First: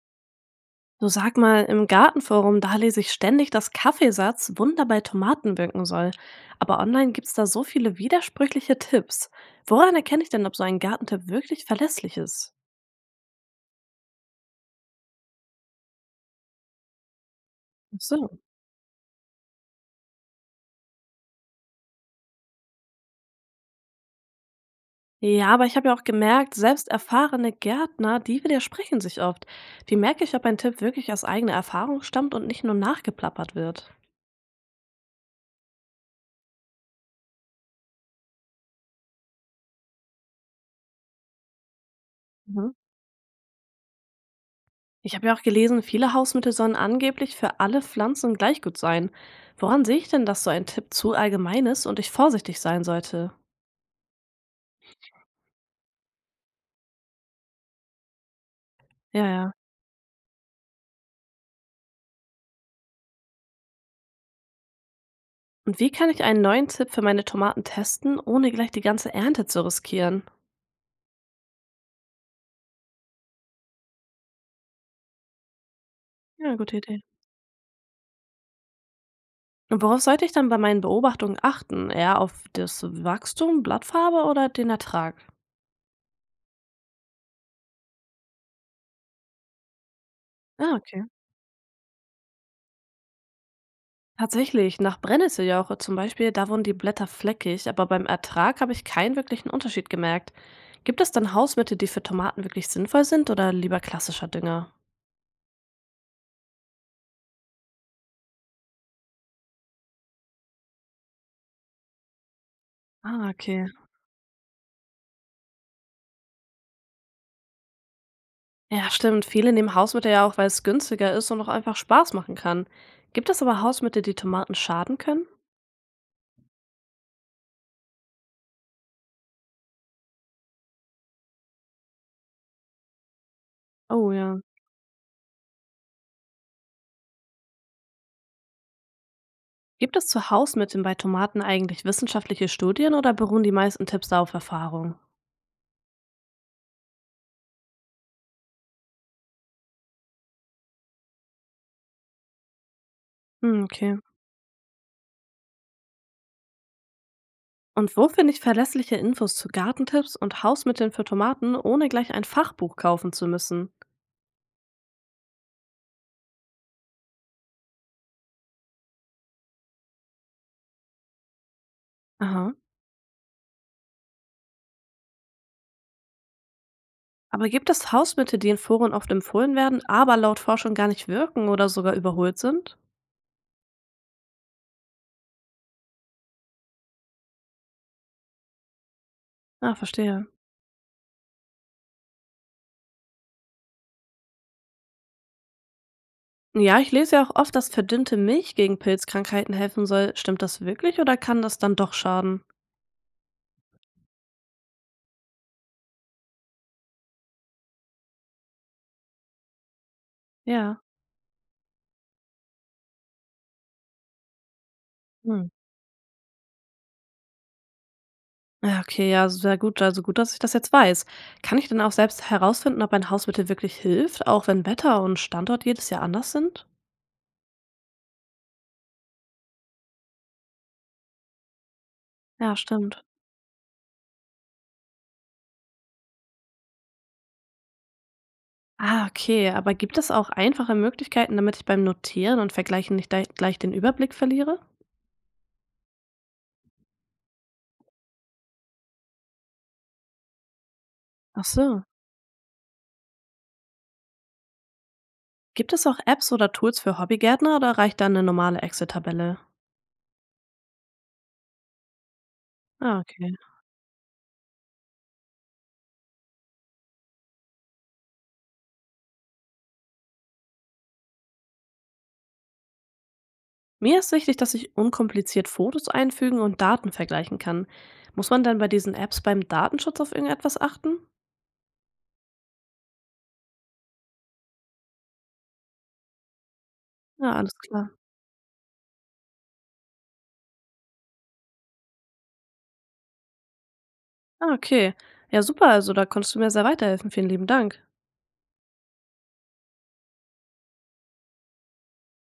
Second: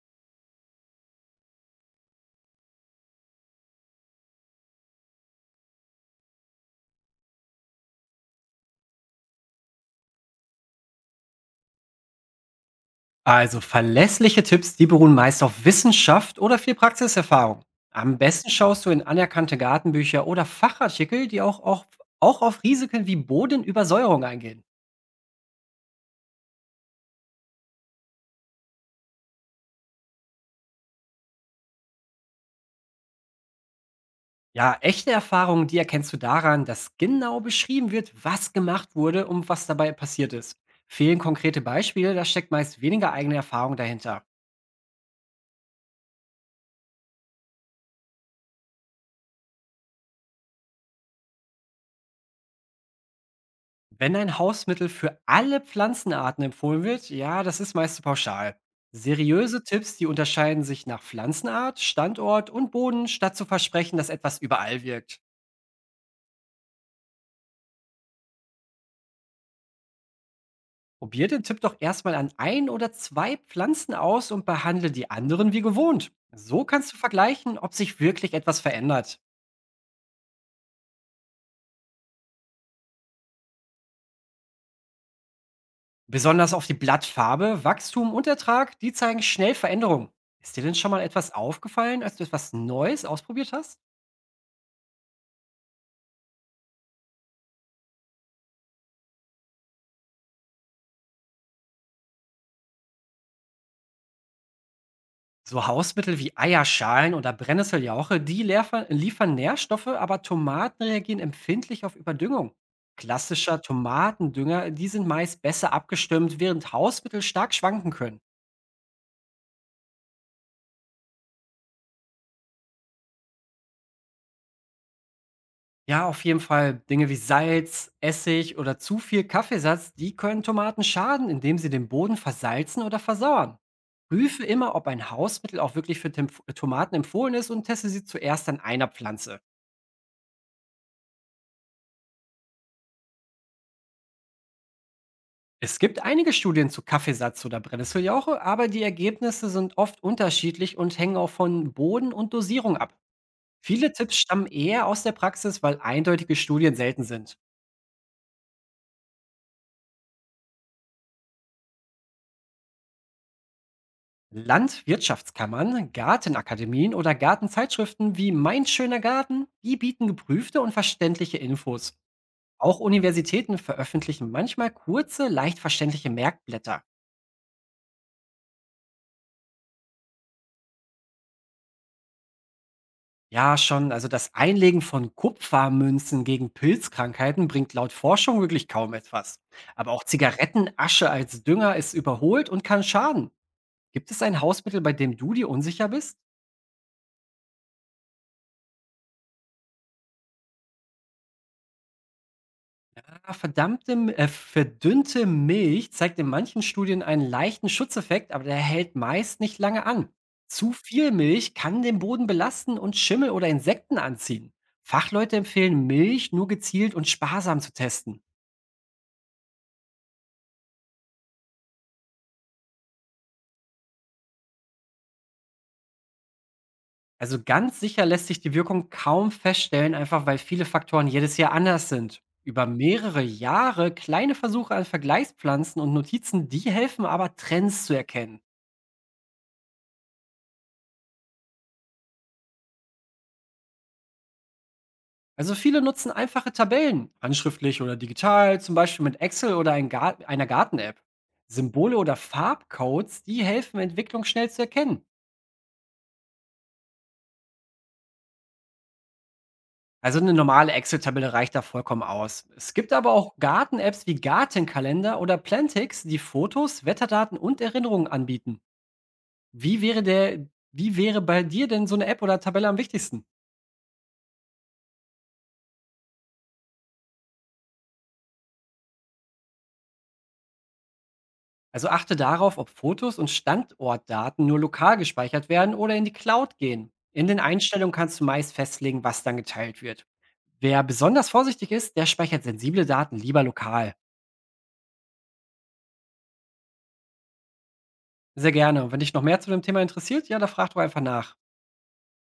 Du, sag mal, im Gartenforum, da lese ich ständig, dass Kaffeesatz Wunder bei Tomaten wirken soll. Aber online gibt's da so viele widersprüchliche Tipps. Woran erkenne ich denn, ob so ein Gartentipp wirklich verlässlich ist? Also verlässliche Tipps, die beruhen meist auf Wissenschaft oder viel Praxiserfahrung. Ach Am so. besten schaust du in anerkannte Gartenbücher oder Fachartikel, die auch auf Risiken wie Bodenübersäuerung eingehen. Ja, aber ich habe ja auch gemerkt, selbst erfahrene Gärtner, die widersprechen sich oft. Wie merke ich, ob ein Tipp wirklich aus eigener Erfahrung stammt und nicht nur nachgeplappert wird? Ja, echte Erfahrungen, die erkennst du daran, dass genau beschrieben wird, was gemacht wurde und was dabei passiert ist. Fehlen konkrete Beispiele, da steckt Mhm. meist weniger eigene Erfahrung dahinter. Ich habe ja auch gelesen, viele Hausmittel sollen angeblich für alle Pflanzen gleich gut sein. Woran sehe ich denn, dass so ein Tipp zu allgemein ist und ich vorsichtig sein sollte? Wenn ein Hausmittel für alle Pflanzenarten empfohlen wird, ja, das ist meist pauschal. Ja, ja. Seriöse Tipps, die unterscheiden sich nach Pflanzenart, Standort und Boden, statt zu versprechen, dass etwas überall wirkt. Und wie kann ich einen neuen Tipp für meine Tomaten testen, ohne gleich die ganze Ernte zu riskieren? Probier den Tipp doch erstmal an ein oder zwei Pflanzen aus und behandle die anderen wie gewohnt. Ja, So gute kannst du Idee. vergleichen, ob sich wirklich etwas verändert. Und worauf sollte ich dann bei meinen Beobachtungen achten? Eher auf das Wachstum, Blattfarbe oder den Ertrag? Besonders auf die Blattfarbe, Wachstum und Ertrag, die zeigen schnell Veränderungen. Ist dir Ah, denn schon okay. mal etwas aufgefallen, als du etwas Neues ausprobiert hast? Tatsächlich, nach Brennnesseljauche zum Beispiel, da wurden die Blätter fleckig, aber beim Ertrag habe ich keinen wirklichen Unterschied gemerkt. Gibt es dann Hausmittel, die für Tomaten wirklich sinnvoll sind, oder lieber klassischer Dünger? So Hausmittel wie Eierschalen oder Brennnesseljauche, die liefern Nährstoffe, aber Tomaten reagieren empfindlich auf Überdüngung. Ah, Klassischer okay. Tomatendünger, die sind meist besser abgestimmt, während Hausmittel stark schwanken können. Ja, stimmt. Viele nehmen Hausmittel ja auch, weil es günstiger ist und auch einfach Spaß machen kann. Gibt es aber Hausmittel, die Tomaten schaden können? Ja, auf jeden Fall Dinge wie Salz, Essig oder zu viel Kaffeesatz, die können Tomaten schaden, indem sie den Boden versalzen oder versauern. Oh ja. Prüfe immer, ob ein Hausmittel auch wirklich für Tomaten empfohlen ist und teste sie zuerst an einer Pflanze. Gibt es zu Hausmitteln bei Tomaten eigentlich wissenschaftliche Studien, oder beruhen die meisten Tipps da auf Erfahrung? Es gibt einige Studien zu Kaffeesatz oder Brennnesseljauche, aber die Ergebnisse sind oft unterschiedlich und hängen auch von Boden und Dosierung ab. Hm, Viele okay. Tipps stammen eher aus der Praxis, weil eindeutige Studien selten sind. Und wo finde ich verlässliche Infos zu Gartentipps und Hausmitteln für Tomaten, ohne gleich ein Fachbuch kaufen zu müssen? Landwirtschaftskammern, Gartenakademien oder Gartenzeitschriften wie Mein schöner Garten, die bieten geprüfte und verständliche Infos. Aha. Auch Universitäten veröffentlichen manchmal kurze, leicht verständliche Merkblätter. Aber gibt es Hausmittel, die in Foren oft empfohlen werden, aber laut Forschung gar nicht wirken oder sogar überholt sind? Ja, schon. Also das Einlegen von Kupfermünzen gegen Pilzkrankheiten bringt laut Forschung wirklich kaum etwas. Ah, Aber auch verstehe. Zigarettenasche als Dünger ist überholt und kann schaden. Gibt es ein Hausmittel, bei dem du dir unsicher bist? Ja, ich lese ja auch oft, dass verdünnte Milch gegen Pilzkrankheiten helfen soll. Stimmt das wirklich, oder kann das dann doch schaden? Ah, verdünnte Milch zeigt in manchen Studien einen leichten Schutzeffekt, aber der hält meist nicht lange an. Zu Ja. viel Milch kann den Boden belasten und Schimmel oder Insekten anziehen. Fachleute Hm. empfehlen, Milch nur gezielt und sparsam zu testen. Ja, okay, ja, sehr gut. Also gut, dass ich das jetzt weiß. Kann ich denn auch selbst herausfinden, ob ein Hausmittel wirklich hilft, auch wenn Wetter und Standort jedes Jahr anders sind? Also ganz sicher lässt sich die Wirkung kaum feststellen, einfach weil viele Faktoren jedes Jahr anders sind. Ja, Über stimmt. mehrere Jahre kleine Versuche an Vergleichspflanzen und Notizen, die helfen aber, Trends zu erkennen. Ah, okay. Aber gibt es auch einfache Möglichkeiten, damit ich beim Notieren und Vergleichen nicht gleich den Überblick verliere? Also viele nutzen einfache Tabellen, handschriftlich oder digital, zum Beispiel mit Excel oder einer Garten-App. Ach so. Symbole oder Farbcodes, die helfen, Entwicklung schnell zu erkennen. Gibt es auch Apps oder Tools für Hobbygärtner, oder reicht da eine normale Excel-Tabelle? Also eine normale Excel-Tabelle reicht da vollkommen aus. Es gibt Ah, aber okay. auch Garten-Apps wie Gartenkalender oder Plantix, die Fotos, Wetterdaten und Erinnerungen anbieten. Wie wäre der Wie wäre bei dir denn so eine App oder Tabelle am wichtigsten? Mir ist wichtig, dass ich unkompliziert Fotos einfügen und Daten vergleichen kann. Muss man denn bei diesen Apps beim Datenschutz auf irgendetwas achten? Also achte darauf, ob Fotos und Standortdaten nur lokal gespeichert werden oder in die Cloud gehen. In Ja, den alles klar. Einstellungen kannst du meist festlegen, was dann geteilt wird. Wer besonders vorsichtig ist, der speichert sensible Daten lieber lokal. Ah, okay. Ja, super. Also da konntest du mir sehr weiterhelfen. Vielen lieben Dank. Sehr gerne. Und wenn dich noch mehr zu dem Thema interessiert, ja, da frag doch einfach nach.